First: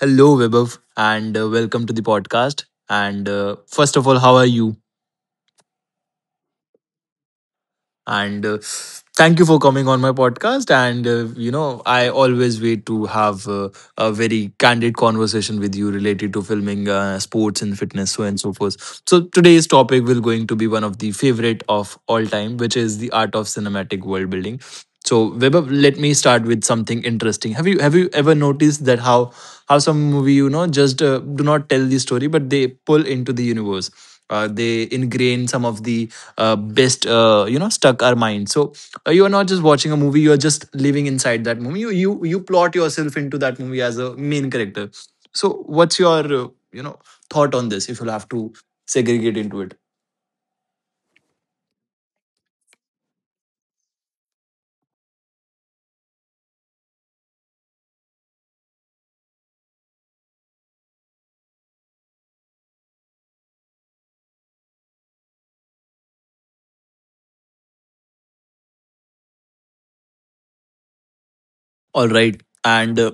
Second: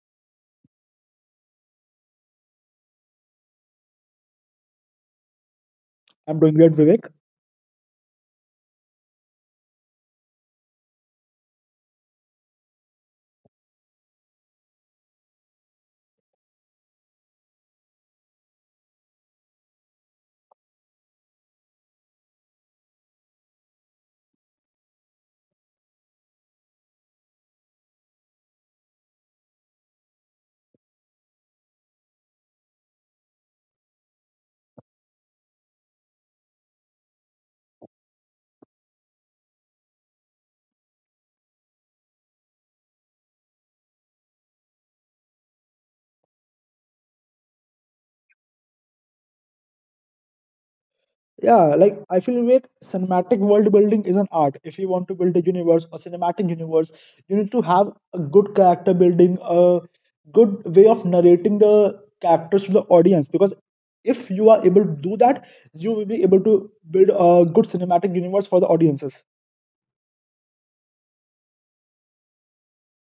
hello, Vibhav, and welcome to the podcast. And First of all, how are you? I'm doing great, Vivek. And Thank you for coming on my podcast. And, I always wait to have a very candid conversation with you related to filming, sports, and fitness, so and so forth. So today's topic will going to be one of the favorite of all time, which is the art of cinematic world building. So Weber, let me start with something interesting. Have you ever noticed that how some movie just do not tell the story but they pull into the universe. They ingrain some of the best stuck our mind. So you are not just watching a movie; you are just living inside that movie. You plot yourself into that movie as a main character. So what's your thought on this? If you'll have to segregate into it. Yeah, like I feel Vivek, cinematic world building is an art. If you want to build a universe, a cinematic universe, you need to have a good character building, a good way of narrating the characters to the audience. Because if you are able to do that, you will be able to build a good cinematic universe for the audiences. All right, and.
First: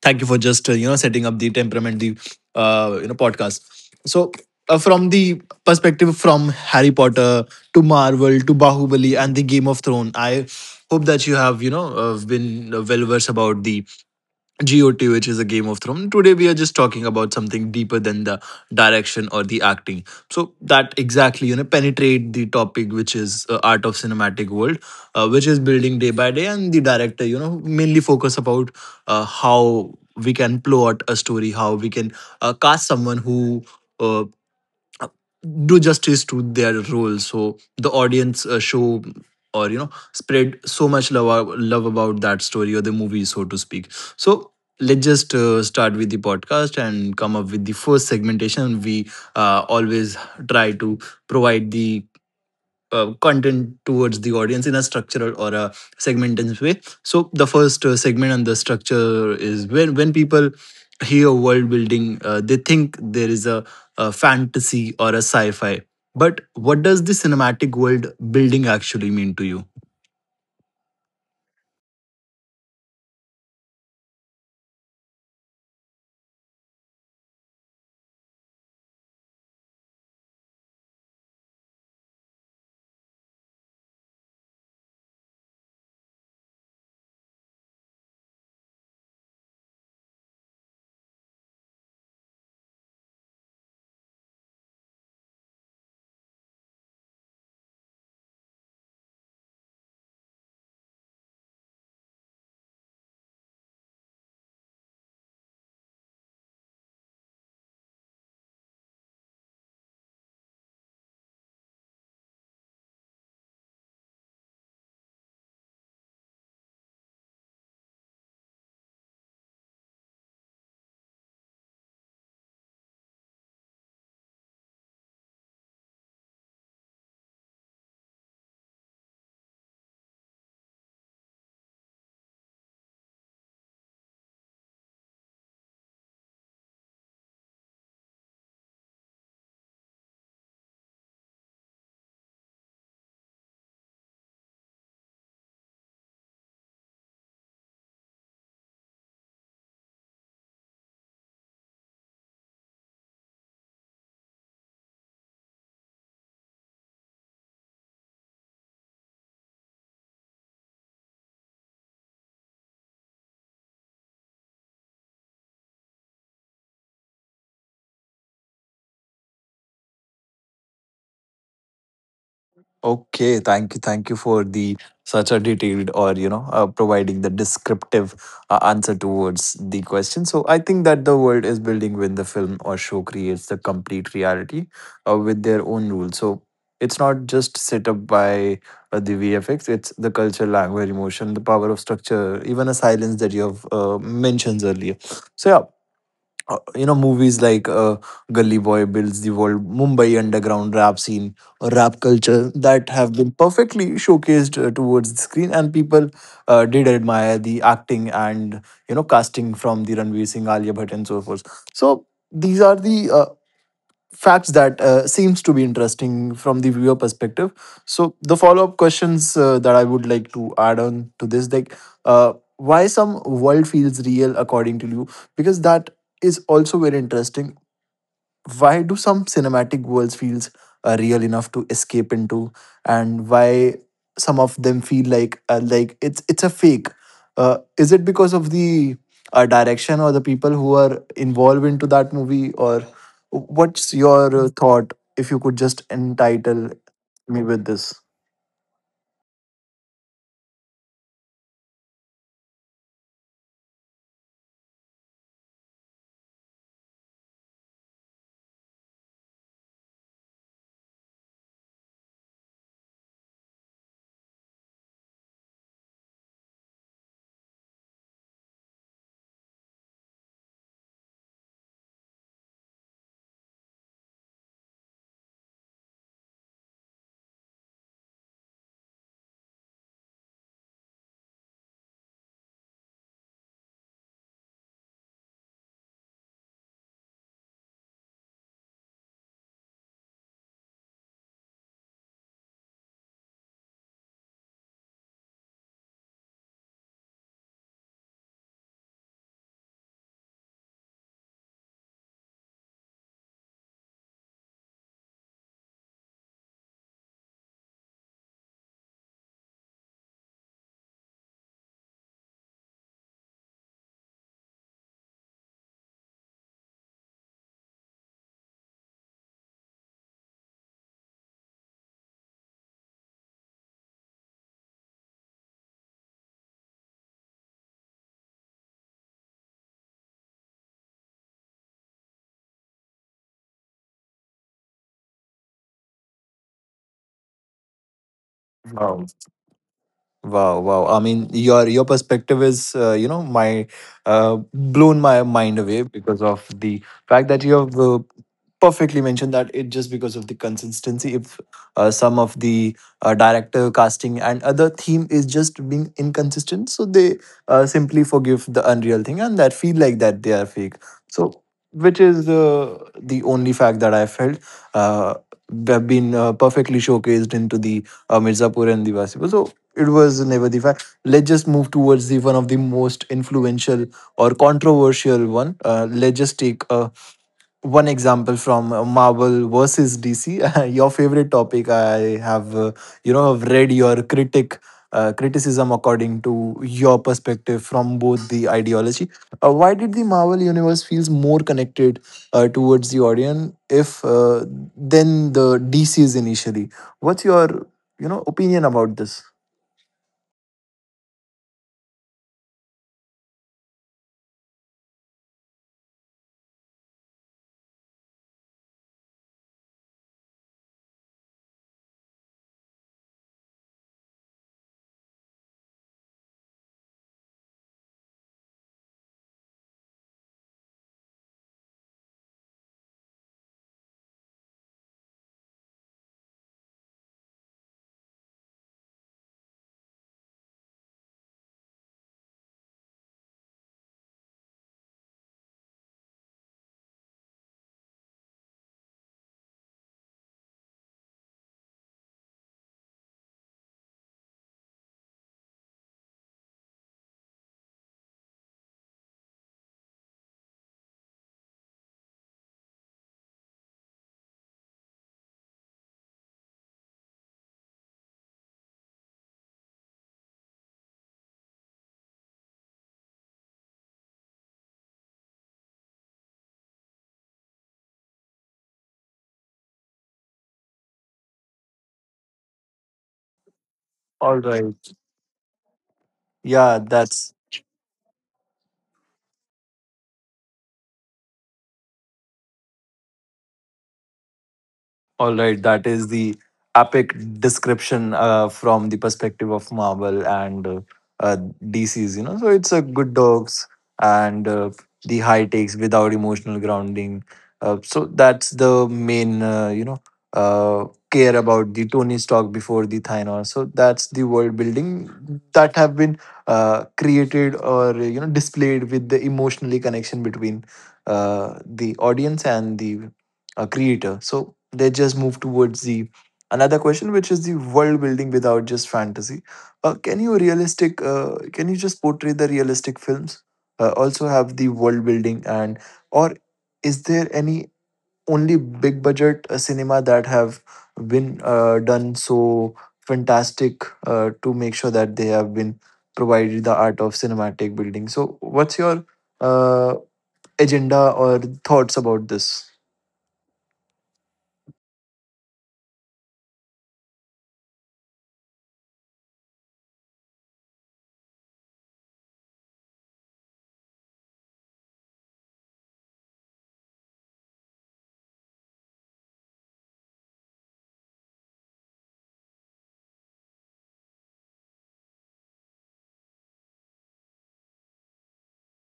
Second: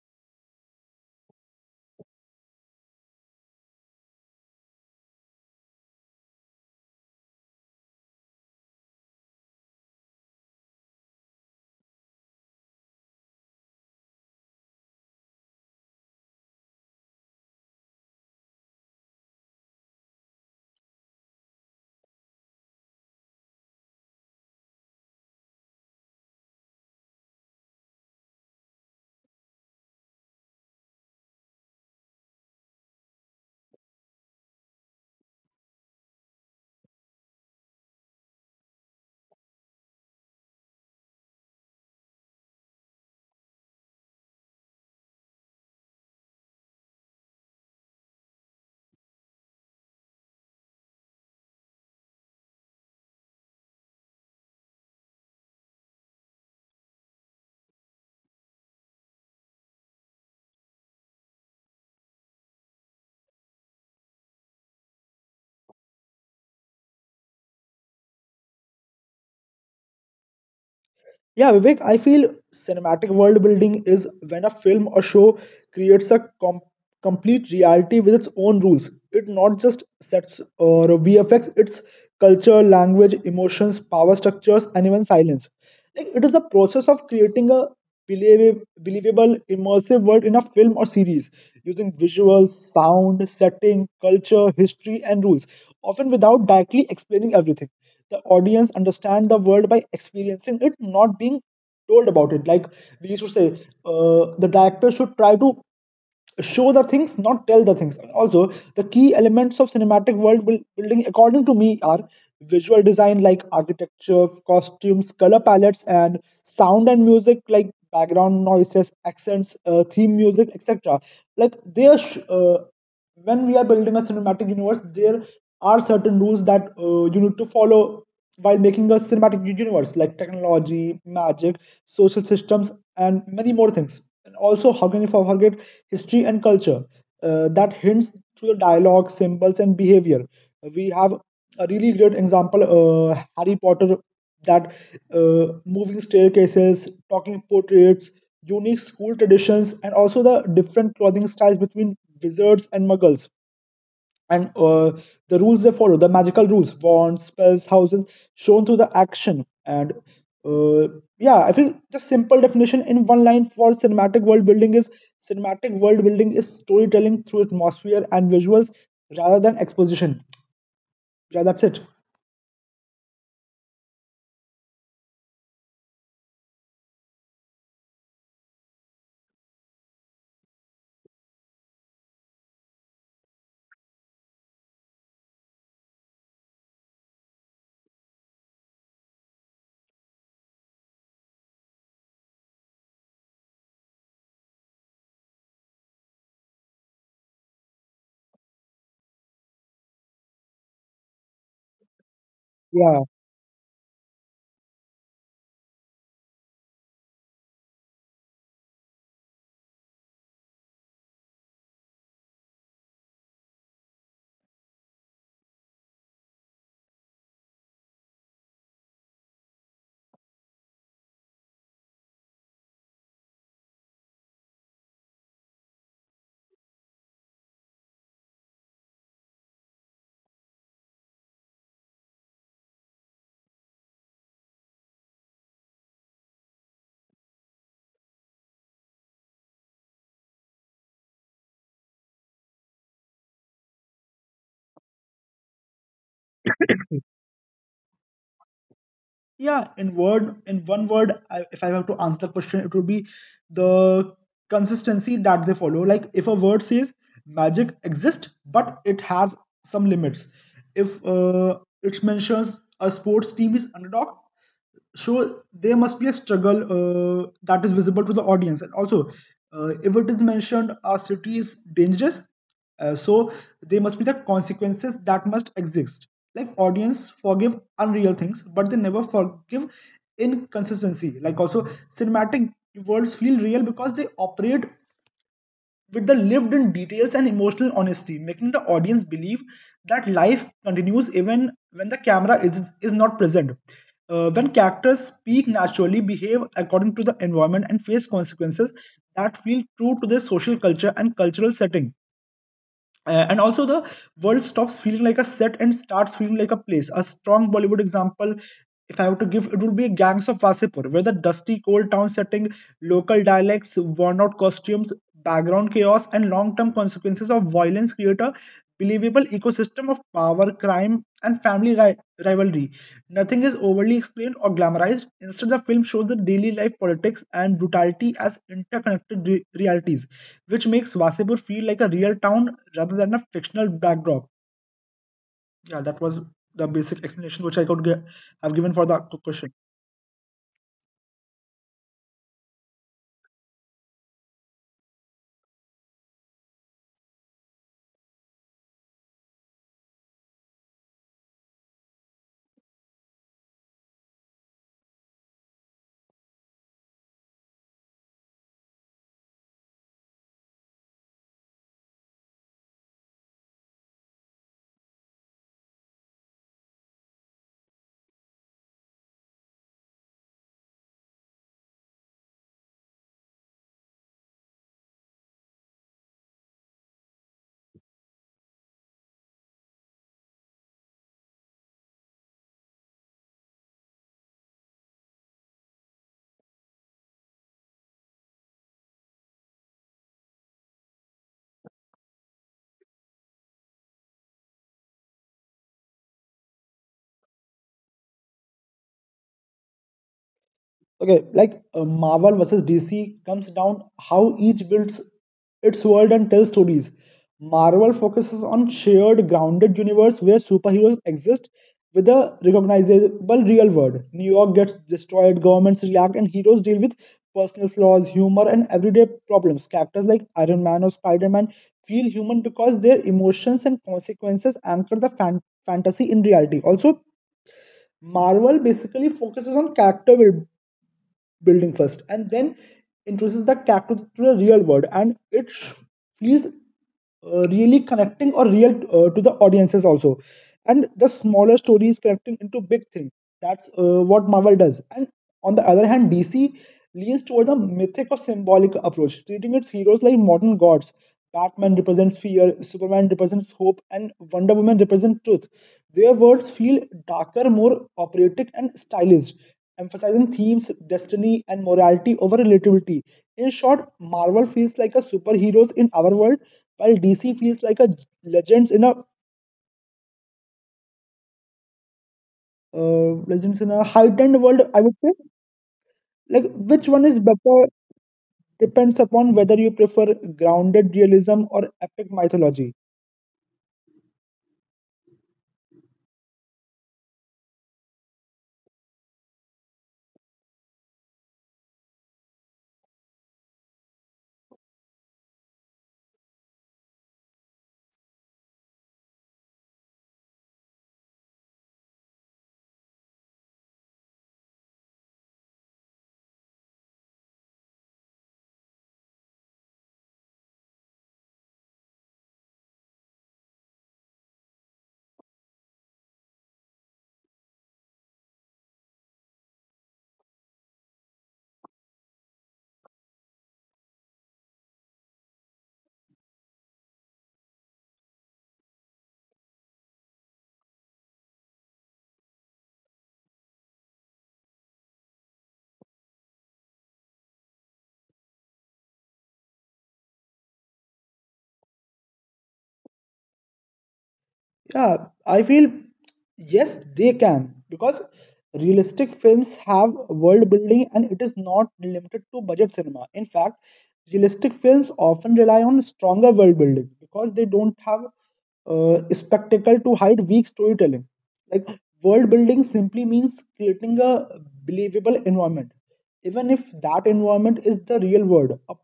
Thank you for just setting up the temperament the podcast so from the perspective from harry potter to marvel to bahubali and the game of thrones I hope that you have you know been well versed about the GOT, which is a Game of Thrones. Today, we are just talking about something deeper than the direction or the acting. So that exactly, you know, penetrate the topic, which is art of cinematic world, which is building day by day, and the director, you know, mainly focus about how we can plot a story, how we can cast someone who. uh, do justice to their role so the audience show or you know spread so much love about that story or the movie so to speak so let's just start with the podcast and come up with the first segmentation we always try to provide the content towards the audience in a structural or a segmented way. So the first segment and the structure is when people hear world building, they think there is a fantasy or a sci-fi. But what does the cinematic world building actually mean to you? Yeah, Vivek, I feel cinematic world building is when a film or show creates a complete reality with its own rules. It not just sets or VFX, it's culture, language, emotions, power structures, and even silence, like it is a process of creating a believable immersive world in a film or series using visuals, sound, setting, culture, history and rules, often without directly explaining everything. The audience understand the world by experiencing it, not being told about it. Like we used to say, the director should try to show the things, not tell the things. Also, the key elements of cinematic world building according to me are visual design like architecture, costumes, color palettes, and sound and music like background noises, accents, theme music, etc. like they are sh- uh, when we are building a cinematic universe, there are certain rules that you need to follow while making a cinematic universe, like technology, magic, social systems, and many more things. And also, how can you forget history and culture that hints to the dialogue, symbols, and behavior? We have a really great example, Harry Potter, that moving staircases, talking portraits, unique school traditions, and also the different clothing styles between wizards and muggles, and the rules they follow, the magical rules, wands, spells, houses, shown through the action. And uh, yeah, I feel the simple definition in one line for cinematic world building is: cinematic world building is storytelling through atmosphere and visuals rather than exposition. Yeah, that's it. Okay, thank you for the such a detailed or you know providing the descriptive answer towards the question. So I think that the world is building when the film or show creates the complete reality with their own rules. So it's not just set up by the VFX; it's the culture, language, emotion, the power of structure, even a silence that you have mentioned earlier. So yeah, movies like Gully Boy builds the world, Mumbai underground rap scene or rap culture that Yeah. have been perfectly showcased towards the screen, and people did admire the acting and you know casting from the Ranveer Singh, Alia Bhatt, and so forth. So these are the facts that seems to be interesting from the viewer perspective so the follow-up questions that I would like to add on to this like why some world feels real according to you because that is also very interesting why do some cinematic worlds feels real enough to escape into and why some of them feel like like it's a fake is it because of the direction or the people who are involved into that movie or what's your thought if you could just entitle me with this. In one word, if I have to answer the question, it would be the consistency that they follow. Like if a word says magic exists, but it has some limits. If it mentions a sports team is underdog, so there must be a struggle that is visible to the audience. And also, if it is mentioned a city is dangerous, so there must be the consequences that must exist. Like, audience forgive unreal things, but they never forgive inconsistency. Like, also, cinematic worlds feel real because they operate with the lived in details and emotional honesty, making the audience believe that life continues even when the camera is not present. When characters speak naturally, behave according to the environment, and face consequences that feel true to their social culture and cultural setting. And also, the world stops feeling like a set and starts feeling like a place. A strong Bollywood example, if I were to give, it would be Gangs of Wasipur, where the dusty cold town setting, local dialects, worn out costumes, background chaos, and long-term consequences of violence create a believable ecosystem of power, crime, and family rivalry. Nothing is overly explained or glamorized. Instead, the film shows the daily life, politics, and brutality as interconnected realities, which makes Vasipur feel like a real town rather than a fictional backdrop. Yeah, that was the basic explanation which I could give. Have given for the question. Wow, wow. I mean, your perspective is, my blown my mind away because of the fact that you have perfectly mentioned that it just because of the consistency. If some of the director casting and other theme is just being inconsistent, so they simply forgive the unreal thing and that feel like that they are fake. So, which is the only fact that I felt uh, have been perfectly showcased into the Mirzapur and Diwasi. So, it was never the fact. Let's just move towards the one of the most influential or controversial one. Let's just take a one example from Marvel versus DC. Your favorite topic. I have, have read your critic criticism according to your perspective from both the ideology. Why did the Marvel universe feels more connected towards the audience if than the DC's initially? What's your opinion about this? okay like Marvel versus DC comes down how each builds its world and tells stories. Marvel focuses on shared grounded universe where superheroes exist with a recognizable real world. New York gets destroyed, governments react, and heroes deal with personal flaws, humor, and everyday problems. Characters like Iron Man or Spider-Man feel human because their emotions and consequences anchor the fantasy in reality. Also, Marvel basically focuses on character building first and then introduces that character to the real world, and it feels really connecting or real to the audiences. Also, and the smaller stories connecting into big thing, that's what Marvel does. And on the other hand, DC leans toward the mythic or symbolic approach, treating its heroes like modern gods. Batman represents fear, Superman represents hope, and Wonder Woman represents truth. Their worlds feel darker, more operatic, and stylized, emphasizing themes, destiny, and morality over relatability. In short, Marvel feels like a superheroes in our world, while DC feels like a legends in a All right. heightened world, I would say. Yeah, Like, which that's one is better depends upon whether you prefer grounded realism or epic mythology. All right. That is the epic description from the perspective of Marvel and uh, DC's, you know. So it's a good dogs and the high takes without emotional grounding. So that's the main, uh, care about the Tony's talk before the Thanos. So that's the world building that have been created or, you know, displayed with the emotionally connection between the audience and the a creator. So they just move towards the another question, which is the world building without just fantasy. Can you realistic? Can you just portray the realistic films? Also have the world building and or is there any only big budget cinema that have been done so fantastic to make sure that they have been provided the art of cinematic building. So what's your uh, agenda or thoughts about this? Yeah, I feel yes, they can, because realistic films have world building and it is not limited to budget cinema. In fact, realistic films often rely on stronger world building because they don't have spectacle to hide weak storytelling. Like, world building simply means creating a believable environment, even if that environment is the real world. A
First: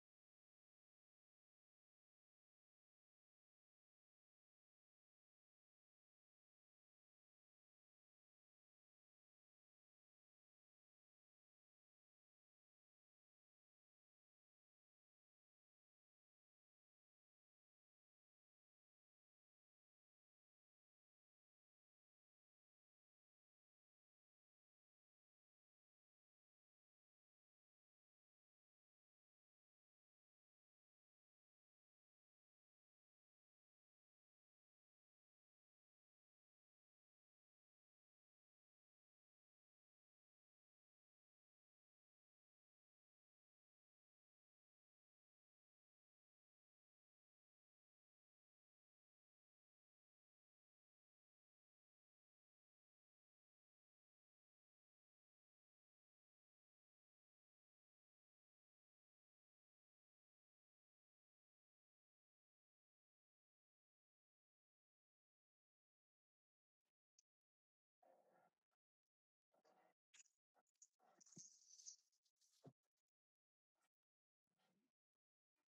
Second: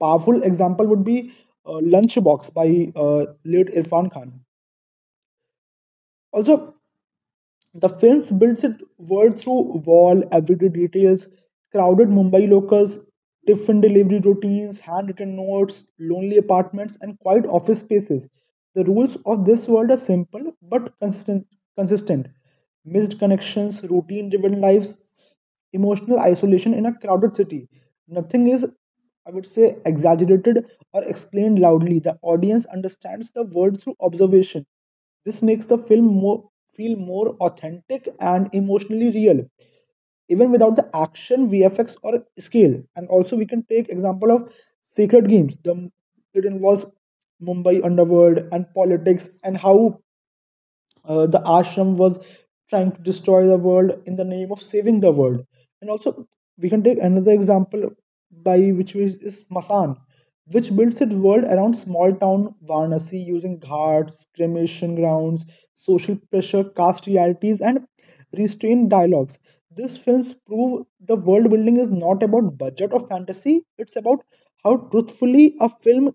powerful example would be Lunchbox by late Irfan Khan. Also, the film builds its world through wall, everyday details, crowded Mumbai locals, different delivery routines, handwritten notes, lonely apartments, and quiet office spaces. The rules of this world are simple but consistent. Missed connections, routine driven lives, emotional isolation in a crowded city. Nothing is, I would say, exaggerated or explained loudly. The audience understands the world through observation. This makes the feel more authentic and emotionally real, even without the action, VFX, or scale. And also, we can take example of Sacred Games. It involves Mumbai underworld and politics, and how the ashram was trying to destroy the world in the name of saving the world. And also, we can take another example by which is Masan, which builds its world around small town Varanasi using ghats, cremation grounds, social pressure, caste realities, and restrained dialogues. These films prove the world building is not about budget or fantasy, it's about how truthfully a film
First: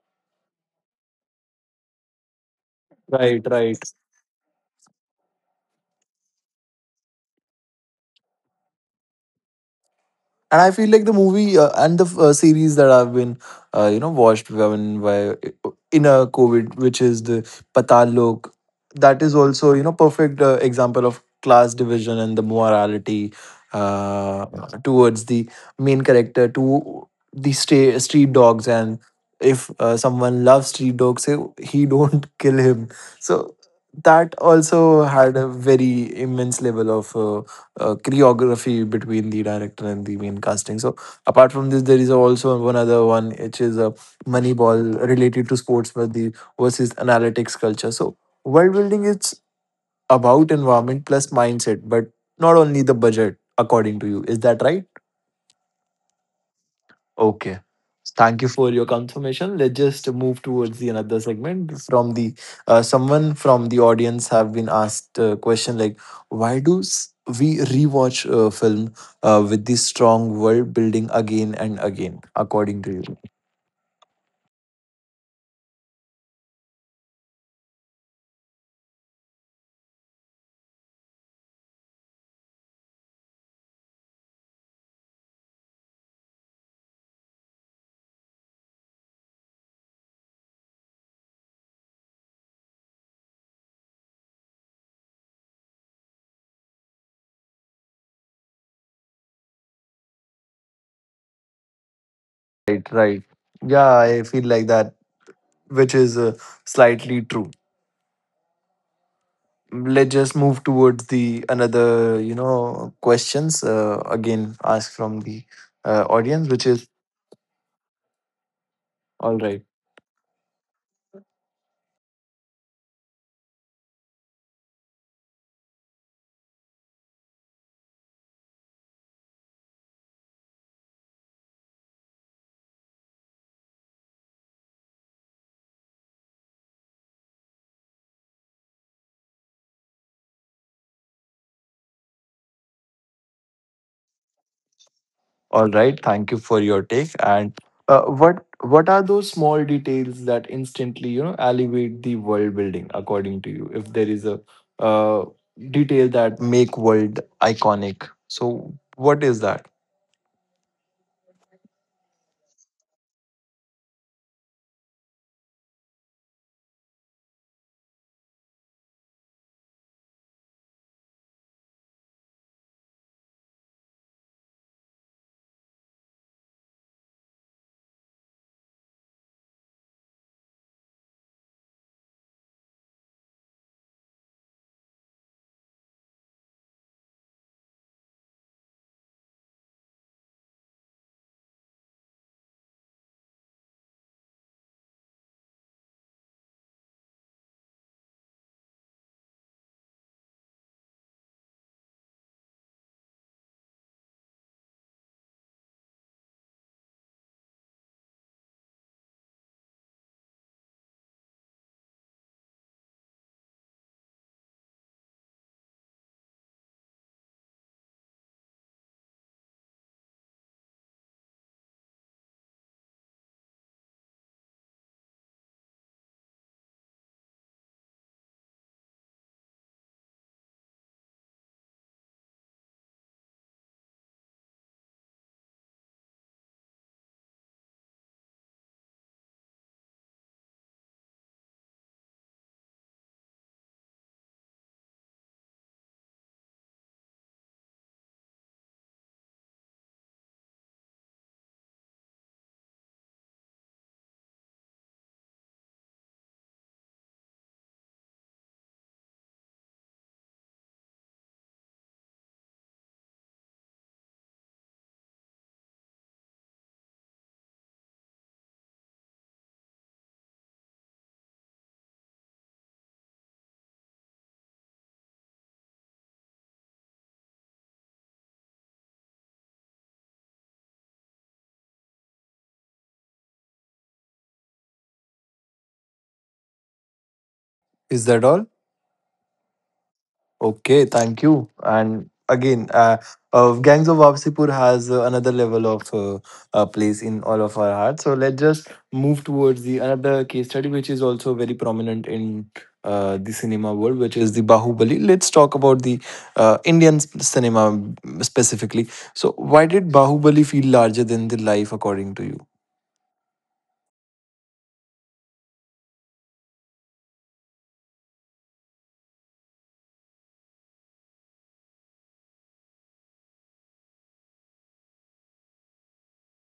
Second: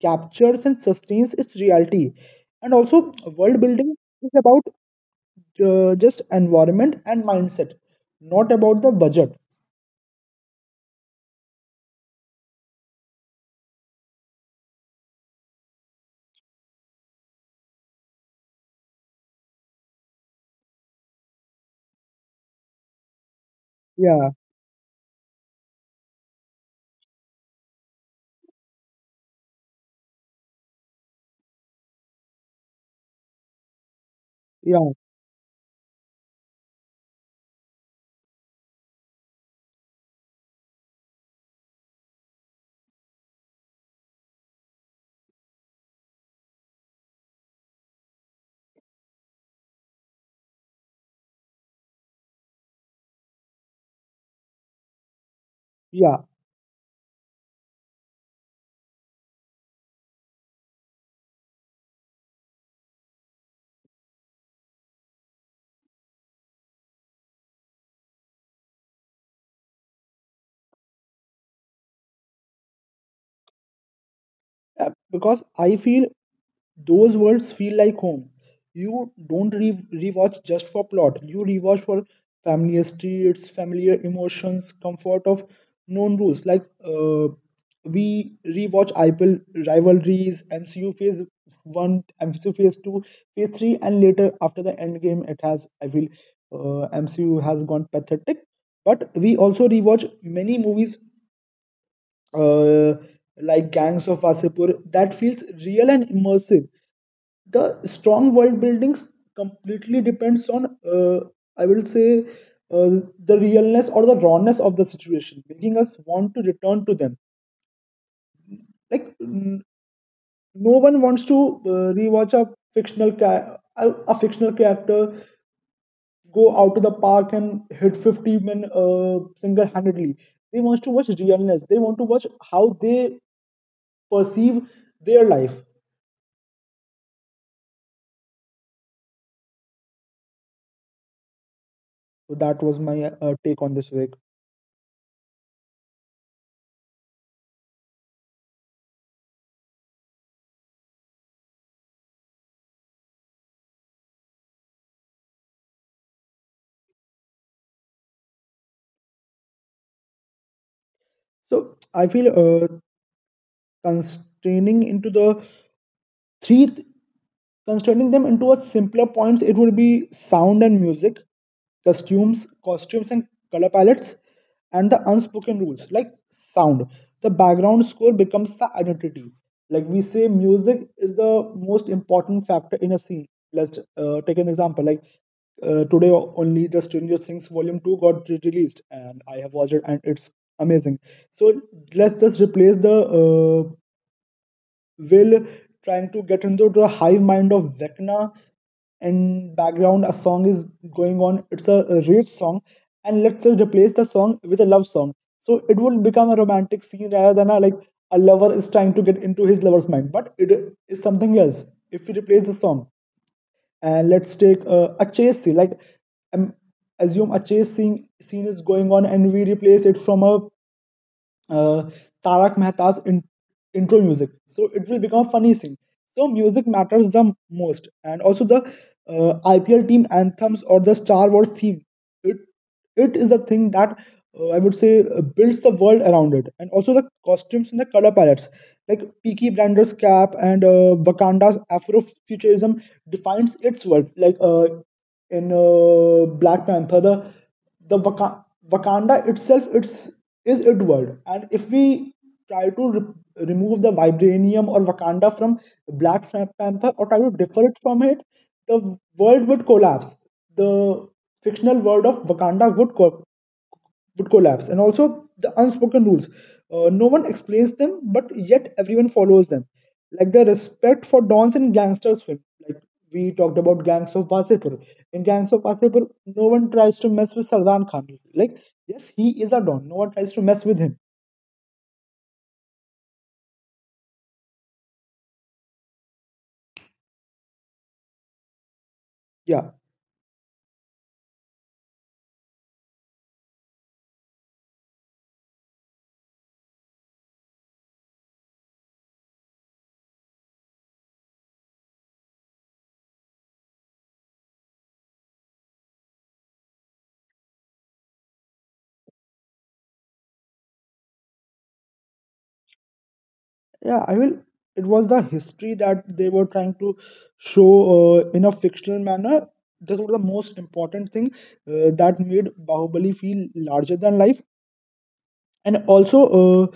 captures and sustains its reality. And also, Right, world right. building is about just environment and mindset, not about the budget. And I feel like the movie and the series that I've been, watched when by in a COVID, which is the Patal Lok, that is also you know perfect example of class division and the morality Yeah, uh, towards the main character to the street dogs and if someone loves street dogs, he don't kill him. So that yeah, also had a very immense level of choreography between the director and the main casting. So apart from this, there is also one other one which is a Moneyball related to sports but the versus analytics culture. So world building it's about environment plus mindset, but not only the budget. According to you, is that right? yeah. Okay. Thank you for your confirmation. Let's just move towards the another segment from the someone from the audience have been asked a question like why do s- we rewatch a film with this strong world building again and again according to you? Because I feel those worlds feel like home. You don't rewatch just for plot. You rewatch for familiar streets, familiar emotions, comfort of known rules. Like we rewatch IPL rivalries, MCU Phase One, MCU Phase Two, Phase Three, and later after the end game, it has, I feel, MCU has gone pathetic. But we also rewatch many movies, Right, uh, right. like Yeah, I Gangs feel of like that Wasipur, that feels which is real and immersive. slightly true. The strong world buildings Let's just completely move depends towards on, the another I you will say, know questions the realness again or the asked from rawness the of the situation, audience making which us is want to return to them. all right. Like no one wants to rewatch a fictional character go out to the park and hit 50 men single-handedly. They want to watch realness. They want to watch how they perceive their life. So that was my take on this, week. All right, thank you for your take and what are those small details that instantly you know elevate the world building according to you if there is a uh, detail that make world iconic so what is that. So I feel uh, constraining into the three. Constraining them into a simpler points, it would be sound and music, costumes and color palettes, and the unspoken rules. Like, sound. The background score becomes the identity. Like, we say music is the most important factor in a scene. Let's take an example. Like, today, only the Stranger Things Volume Two got released, and I have watched it, and it's amazing. So let's just replace the Will trying to get into the hive mind of Vecna, and background a song is going on. It's a rage song, and let's just replace the song with a love song. So it would become a romantic scene, rather than a like a lover is trying to get into his lover's mind. But it is something else if we replace the song. And let's take a chase scene, like um, assume a scene is going on, and we replace it from a uh, Tarak Mehta's intro music. So it will become a funny thing. So music matters the most, and also the IPL team anthems or the Star Wars theme. It it is the thing that I would say builds the world around it. And also the costumes and the color palettes, like Peaky Blinder's cap and Wakanda's Afrofuturism defines its world. Like in Black Panther, Wakanda itself is id world, and if we try to remove the vibranium or Wakanda from Black Panther or try to differ it from it, the world would collapse. The fictional world of Wakanda would collapse. And also the unspoken rules. No one explains them, but yet everyone follows them. Like the respect for dons in gangsters film. Like, we talked about Gangs of Wasepur. In Gangs of Wasepur, no one tries to mess with Sardan Khan. Like yes, he is a don. No one tries to mess with him. Is that all? Yeah, Okay, thank you. And again, Gangs of Wapsipur has another level of place in all of our hearts. So let's just move towards the another case study, which is also very prominent in the cinema world, which is the Bahubali. Let's talk about the Indian cinema mm, specifically. So, why did Bahubali feel larger than the life, according to you? yeah. I will. It was the history that they were trying to show in a fictional manner. That was the most important thing that made Bahubali feel larger than life, and also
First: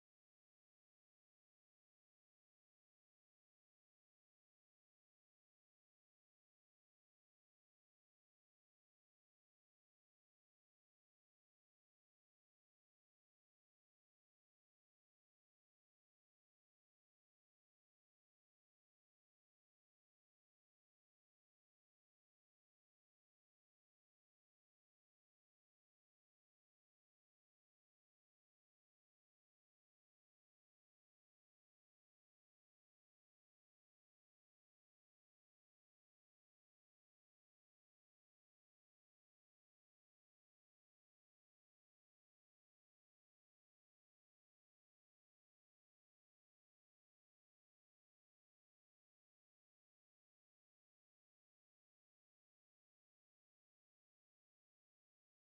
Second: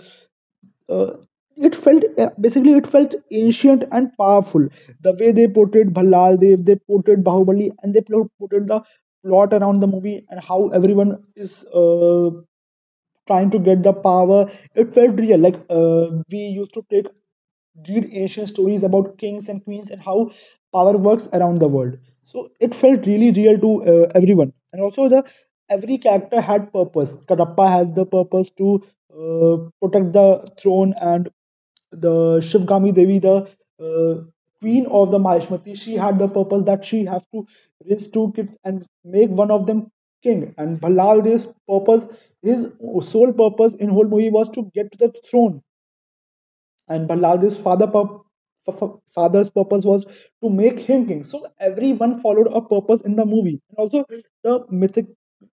uh, it felt basically it felt ancient and powerful, the way they portrayed Bhallal Dev, they portrayed Bahubali, and they portrayed the plot around the movie and how everyone is trying to get the power. It felt real. Like we used to take read ancient stories about kings and queens and how power works around the world. So it felt really real to everyone. And also, the every character had purpose. Kadappa has the purpose to protect the throne, and the Shivgami Devi, the uh, queen of the Mahishmati, she had the purpose that she have to raise two kids and make one of them king. And Ballal Dev's purpose, his sole purpose in whole movie was to get to the throne. And Balladi's father father's purpose was to make him king. So everyone followed a purpose in the movie, and also the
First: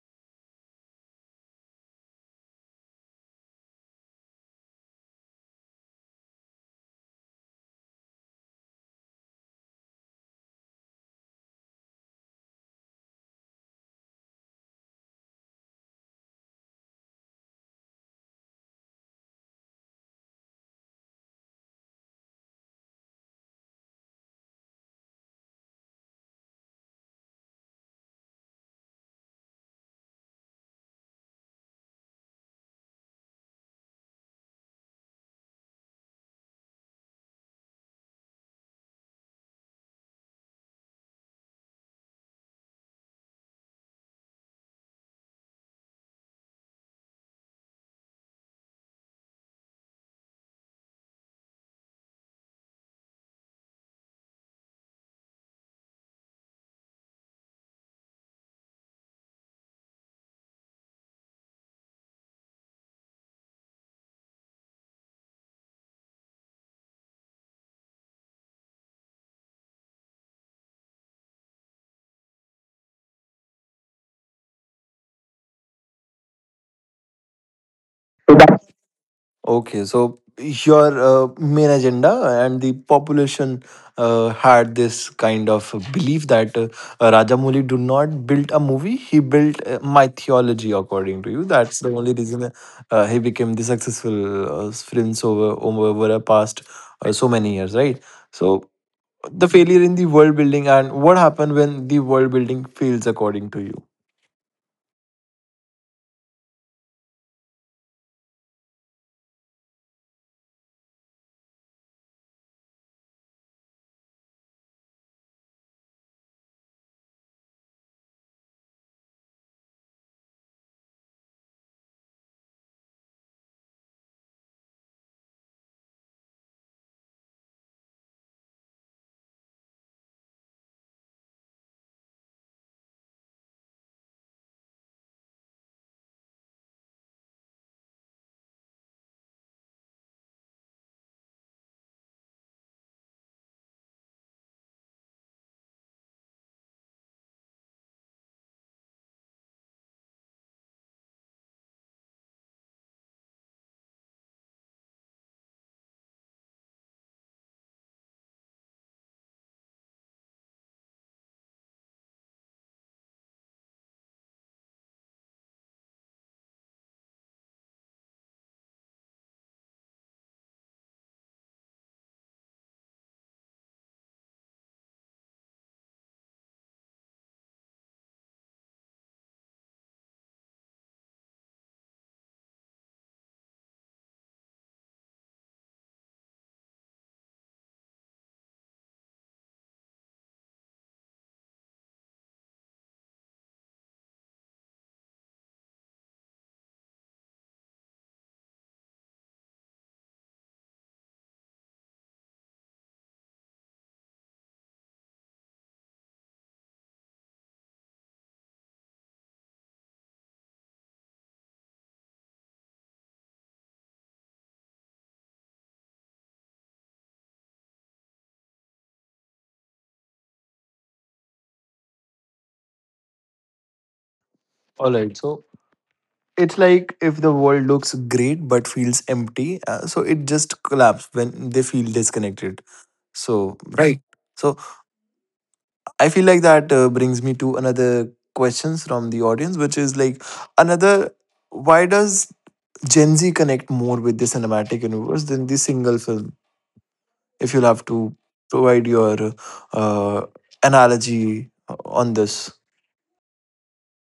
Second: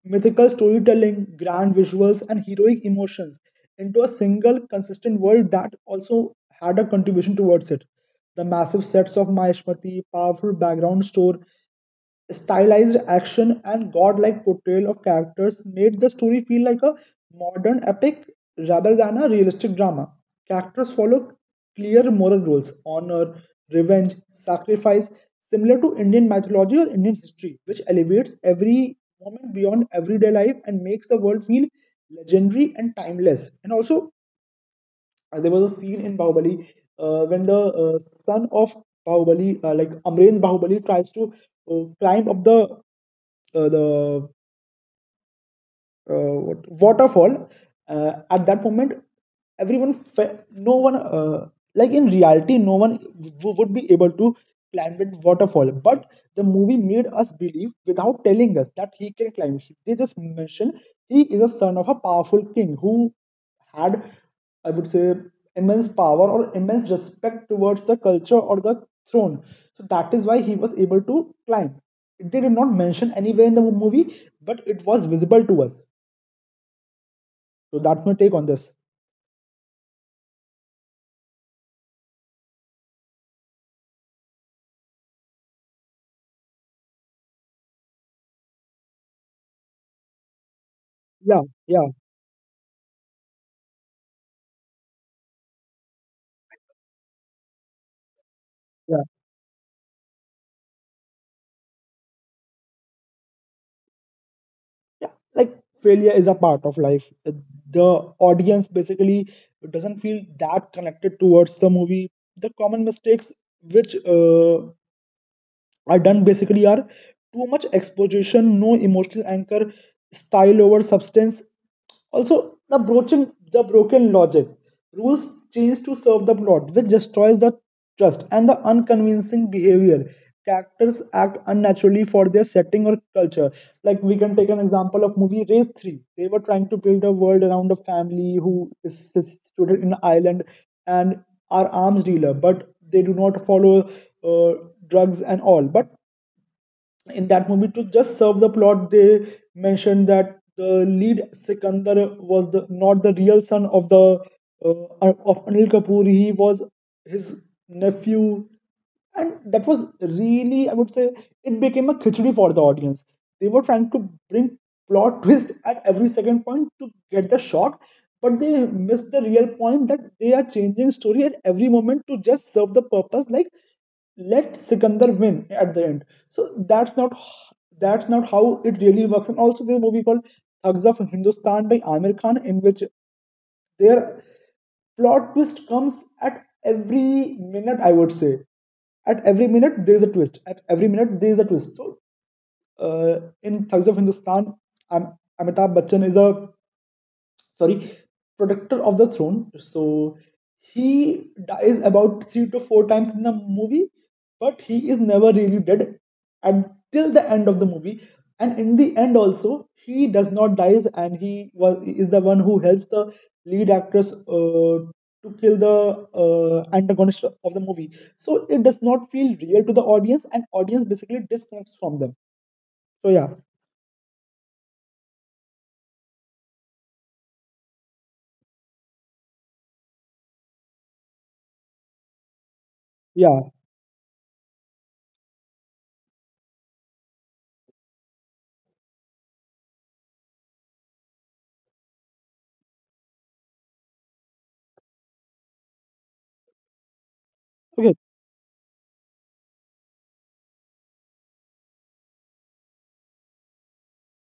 mythical storytelling, grand visuals, and heroic emotions into a single consistent world that also had a contribution towards it. The massive sets of Maheshmati, powerful background store, stylized action, and godlike portrayal of characters made the story feel like a modern epic rather than a realistic drama. Characters follow clear moral rules: honor, revenge, sacrifice, similar to Indian mythology or Indian history, which elevates every moment beyond everyday life and makes the world feel legendary and timeless. And also, there was a scene in Bahubali when the son of Bahubali, like Amren Bahubali, tries to climb up the 呃的 waterfall. Uh, at that moment, everyone no one, like in reality, no one would be able to climb that waterfall, but the movie made us believe without telling us that he can climb. They just mention he is a son of a powerful king who had, I would say, immense power or immense respect towards the culture or the throne. So that is why he was able to climb. They did not mention anywhere in the movie, but it was visible to us. So that's my take on this. Okay, so your main agenda and the population had this kind of belief that Rajamouli do not build a movie; he built my theology. According to you, Yeah, that's the yeah, only reason he became the successful films over the past so many years, right? So yeah, the failure in the world building and what happened when the world building fails, according to you. yeah. Like failure is a part of life. The audience basically doesn't feel that connected towards the movie. The common mistakes which are done basically are too much exposition, no emotional anchor, style over substance. Also, the broken logic, rules change to serve the plot, which destroys the trust, and the unconvincing behavior. Characters act unnaturally for their setting or culture. Like we can take an example of movie Race Three. They were trying to build a world around a family who is situated in an island and are arms dealer, but they do not follow uh, drugs and all. But in that movie, to just serve the plot, they mentioned that the lead Sikandar was not the real son of the of Anil Kapoor. He was his nephew, and that was really, I would say, it became a khichdi for the audience. They were trying to bring plot twist at every second point to get the shock, but they missed the real point that they are changing story at every moment to just serve the purpose, like let Sikandar win at the end. So that's not how it really works. And also, there's a movie called Thugs of Hindustan by Amir Khan, in which their plot twist comes at every minute, I would say. At every minute there is a twist. At every minute there is a twist. So in Thugs of Hindustan, Amitabh Bachchan is a sorry, protector of the throne. So he dies about three to four times in the movie, but he is never really dead until the end of the movie. And in the end, also, he does not dies, and he was is the one who helps the lead actress to kill the antagonist of the movie. So it does not feel real to the audience, and audience basically disconnects from them. So yeah, All right, so it's like if the world looks great but feels empty, so it just collapses when they feel disconnected. yeah. So right. So I feel like that brings me to another questions from the audience, which is like another. Why does Gen Z connect more with the cinematic universe than the single film? If you'll have Okay, to provide your uh, analogy on this.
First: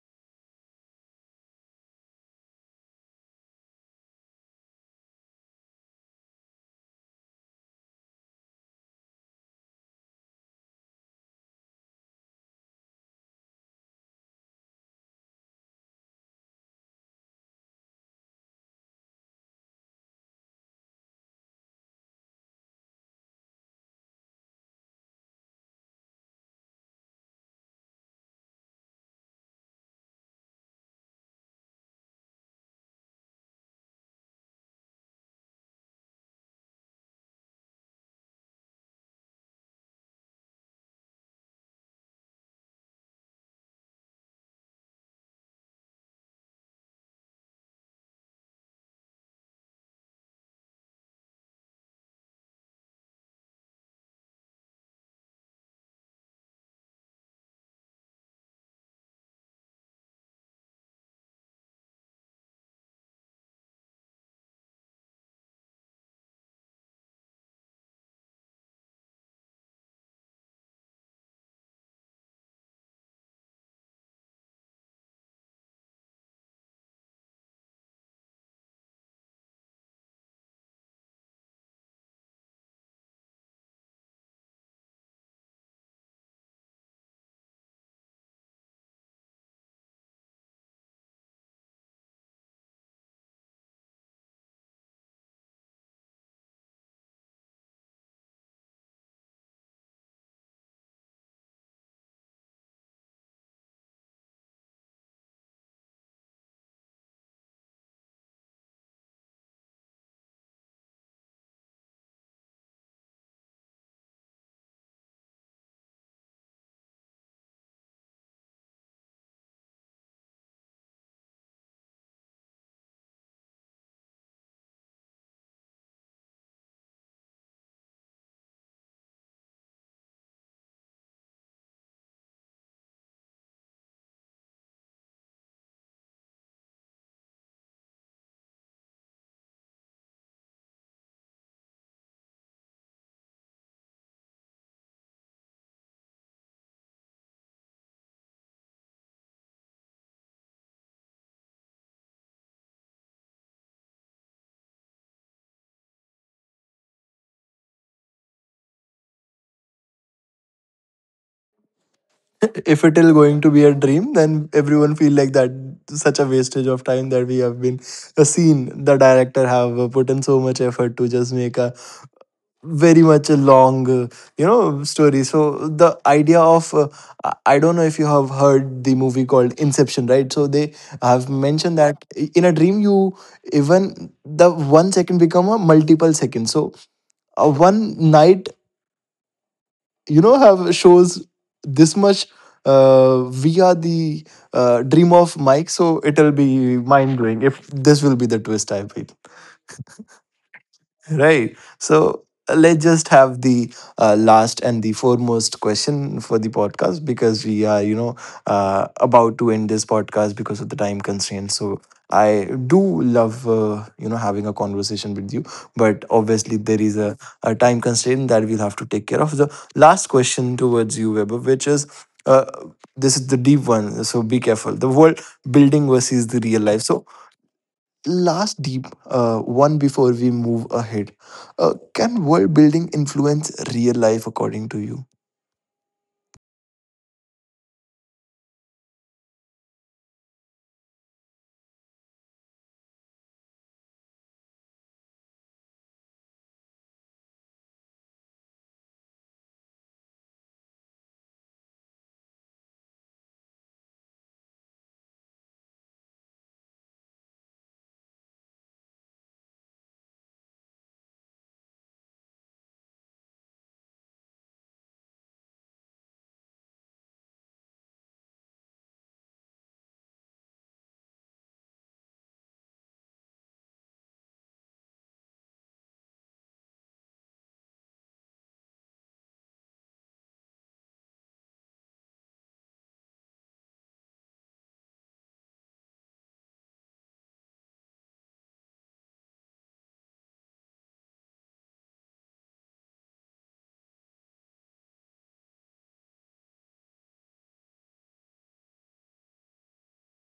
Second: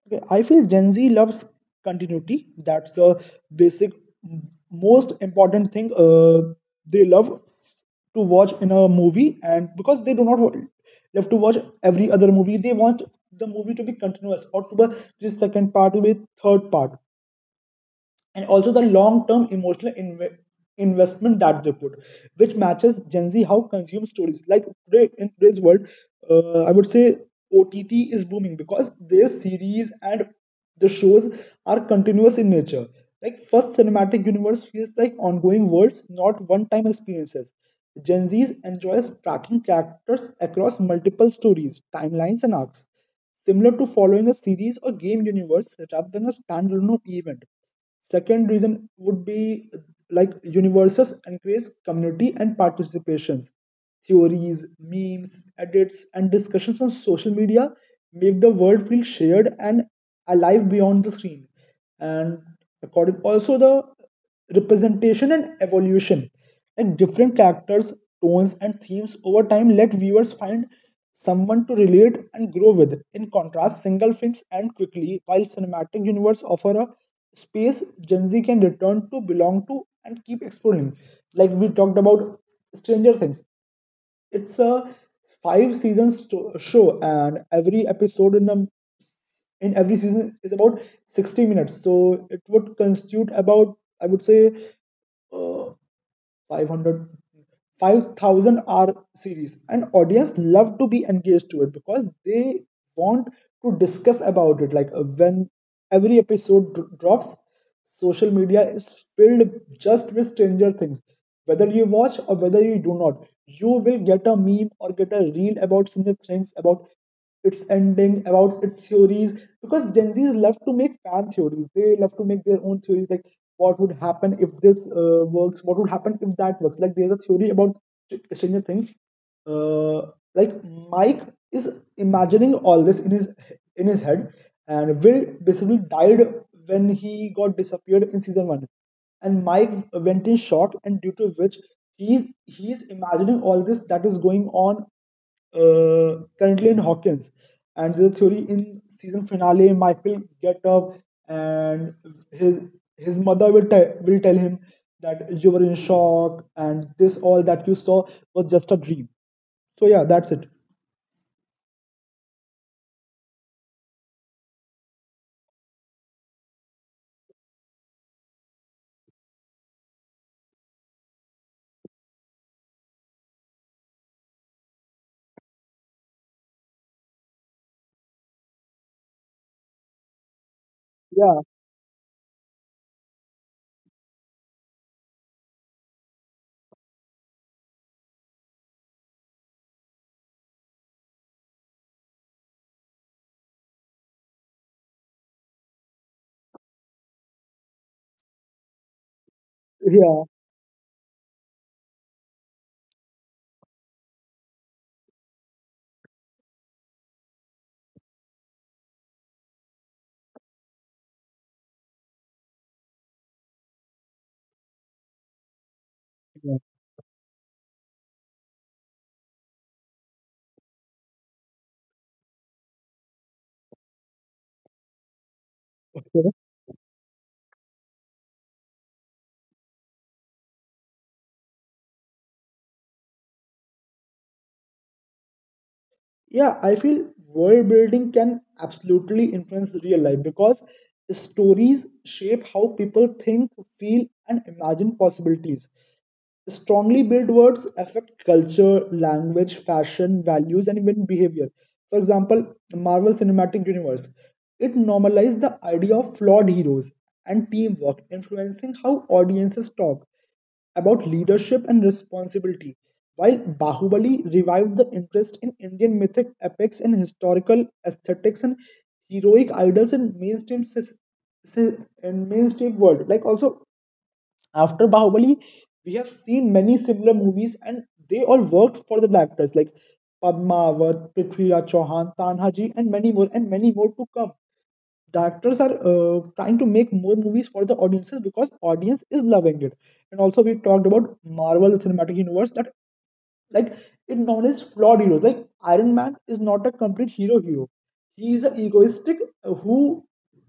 Okay, I feel Gen Z loves continuity. That's the basic, most important thing they love to watch in a movie, and because they do not love to watch every other movie, they want the movie to be continuous or to be this second part to be third part, and also the long-term emotional investment that they put, which matches Gen Z how consume stories. Like today's world, I would say OTT is booming because their series and the shows are continuous in nature. Like first cinematic universe feels like ongoing worlds, not one-time experiences. Gen Z enjoys tracking characters across multiple stories, timelines, and arcs similar to following a series or game universe rather than a standalone event. Second reason would be like universes encourage community and participations. Theories, memes, edits, and discussions on social media make the world feel shared and alive beyond the screen. And according also the representation and evolution. Like different characters, tones, and themes over time let viewers find someone to relate and grow with. In contrast, single films end quickly, while cinematic universe offer a space Gen Z can return to, belong to, and keep exploring. Like we talked about Stranger Things. It's a five seasons show, and every episode in every season is about 60 minutes. So it would constitute about, I would say, uh, 500, five thousand 5,000 hour series, and audience love to be engaged to it because they want to discuss about it. Like when every episode drops, social media is filled just with Stranger Things, whether you watch or whether you do not. You will get a meme or get a reel about Stranger Things, about its ending, about its theories. Because Gen Zs love to make fan theories. They love to make their own theories, like what would happen if this works, what would happen if that works. Like there's a theory about Stranger Things. Uh, like Mike is imagining all this in his head, and Will basically died when he got disappeared in season one, and Mike went in shock, and due to which he's imagining all this that is going on currently in Hawkins. And the theory in season finale, Mike will get up, and his his mother will tell him that you were in shock and this all that you saw was just a dream. So yeah, that's it. If it is going to be a dream then everyone feel like that such a wastage of time that we have been seen the director have put in so much effort to just make a very much a long story so the idea of I don't know if you have heard the movie called inception right so they have Yeah, mentioned that in a dream you even the one second become a multiple second so one night you know have shows this much via the dream of mike so it'll be mind blowing if this will be the twist I feel. yeah, Right. So let's just have the last and the foremost question for the podcast because we are, you know, about to end this podcast because of the time constraints. So I do love, having a conversation with you, but yeah. obviously there is a time constraint that we'll have to take care of. The last question towards you, Weber, which is. Uh, this is the deep one, so be careful. The world building Okay. versus the real life. So, last deep one before we move ahead can world building influence real life according to you. Yeah, I feel world building can absolutely influence real life because stories shape how people think, feel, and imagine possibilities. Strongly built words affect culture, language, fashion, values, and even behavior. For example, Marvel Cinematic Universe. It normalized the idea of flawed heroes and teamwork, influencing how audiences talk about leadership and responsibility, while Bahubali revived the interest in Indian mythic epics and historical aesthetics and heroic idols in mainstream world. Like also, after Bahubali, we have seen many similar movies, and they all worked for the directors like Padmavat, Prithviraj Chauhan, Tanhaji, and many more to come. Directors are trying to make more movies for the audiences because audience is loving it. And also, we talked about Marvel Cinematic Universe that, like, it acknowledged flawed heroes. Like Iron Man is not a complete hero. He is an egoistic who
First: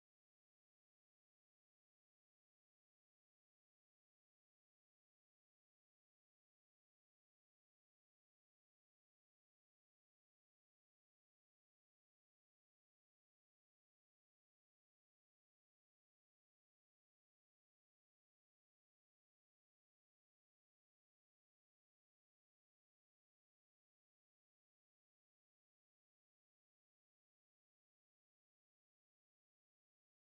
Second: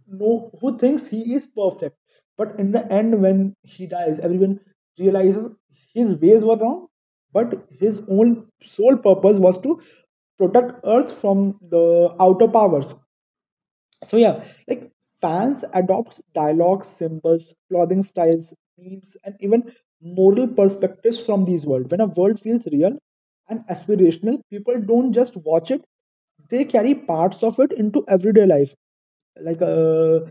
who thinks he is perfect. But in the end, when he dies, everyone realizes his ways were wrong, but his own sole purpose was to protect Earth from the outer powers. So yeah, like fans adopt dialogues, symbols, clothing styles, memes, and even moral perspectives from these world. When a world feels real and aspirational, people don't just watch it; they carry parts of it into everyday life. Like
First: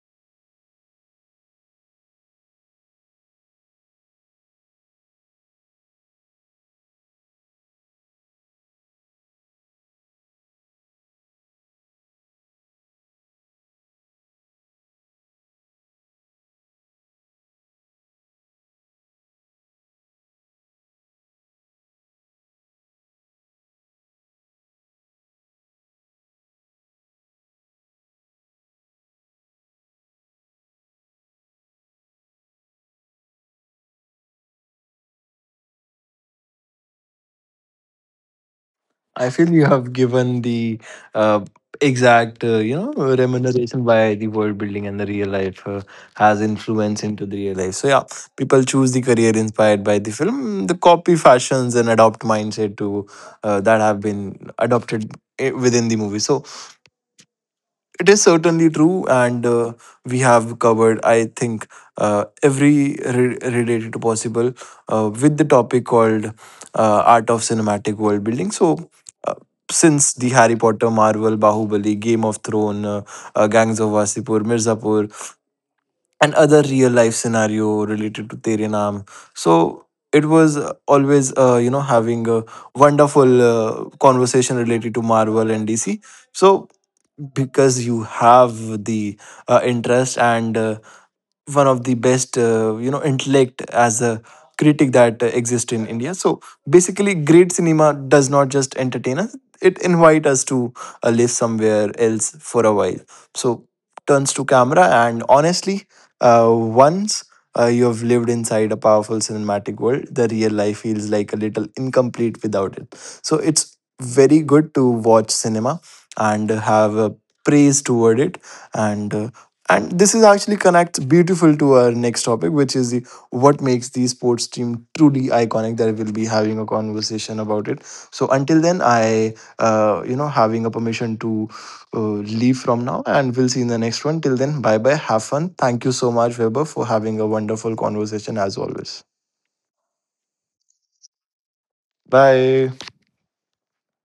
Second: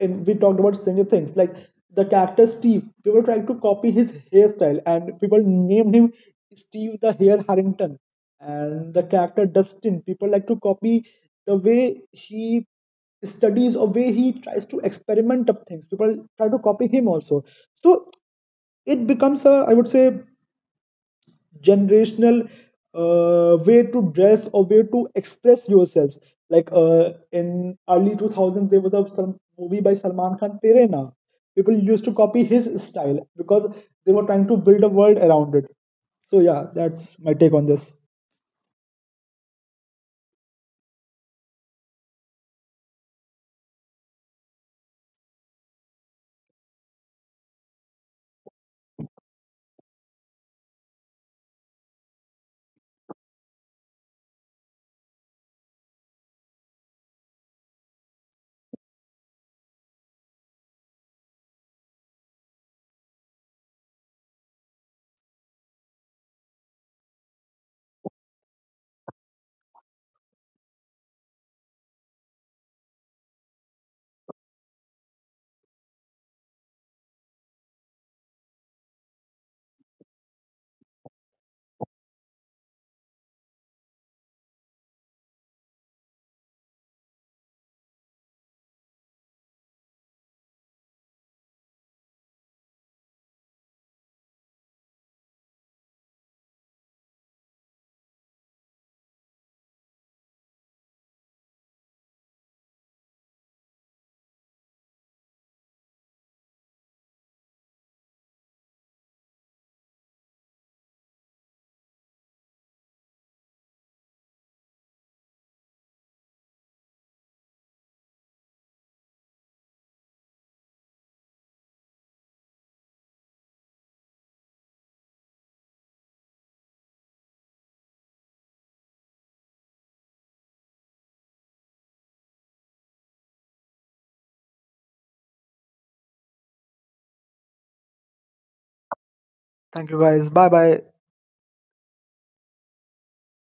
and we talked about Stranger Things, like the character Steve, people tried to copy his hairstyle, and people named him Steve the Hair Harrington. And the character Dustin, people like to copy the way he studies or way he tries to experiment up things. People try to copy him also. So it becomes a, I would say, generational way to dress or way to express yourselves. Like in early 2000s, there was a some movie by Salman Khan, Tere Na. People used to copy his style because they were trying to build a world around it. So yeah, that's my take on this. I feel you have given the uh, exact remuneration why the world building and the real life has influence into the real life so yeah people choose the career inspired by the film the copy fashions and adopt mindset to that have been adopted within the movie so it is certainly true, and we have covered, I think, related to possible with the topic called Art of Cinematic World Building. So, uh, since the Harry Potter, Marvel, Bahubali, Game of Thrones, Gangs of Wasipur, Mirzapur, and other real life scenario related to Tere Naam. So it was having a wonderful conversation related to Marvel and DC. So because you have the interest and one of the best intellect as a critic that exists in india so basically great cinema does not just entertain us it invite us to live somewhere else for a while so turns to camera and honestly once you have lived inside a powerful cinematic world the real life feels like a little incomplete without it so it's very good to watch cinema and have a praise toward it and uh, and this is actually connects beautiful to our next topic which is the what makes the sports team truly iconic that we'll be having a conversation about it so until then I having a permission to leave from now and we'll see in the next one till then bye bye have fun thank you so much weber for having a wonderful conversation as always Thank you guys. Bye bye. bye.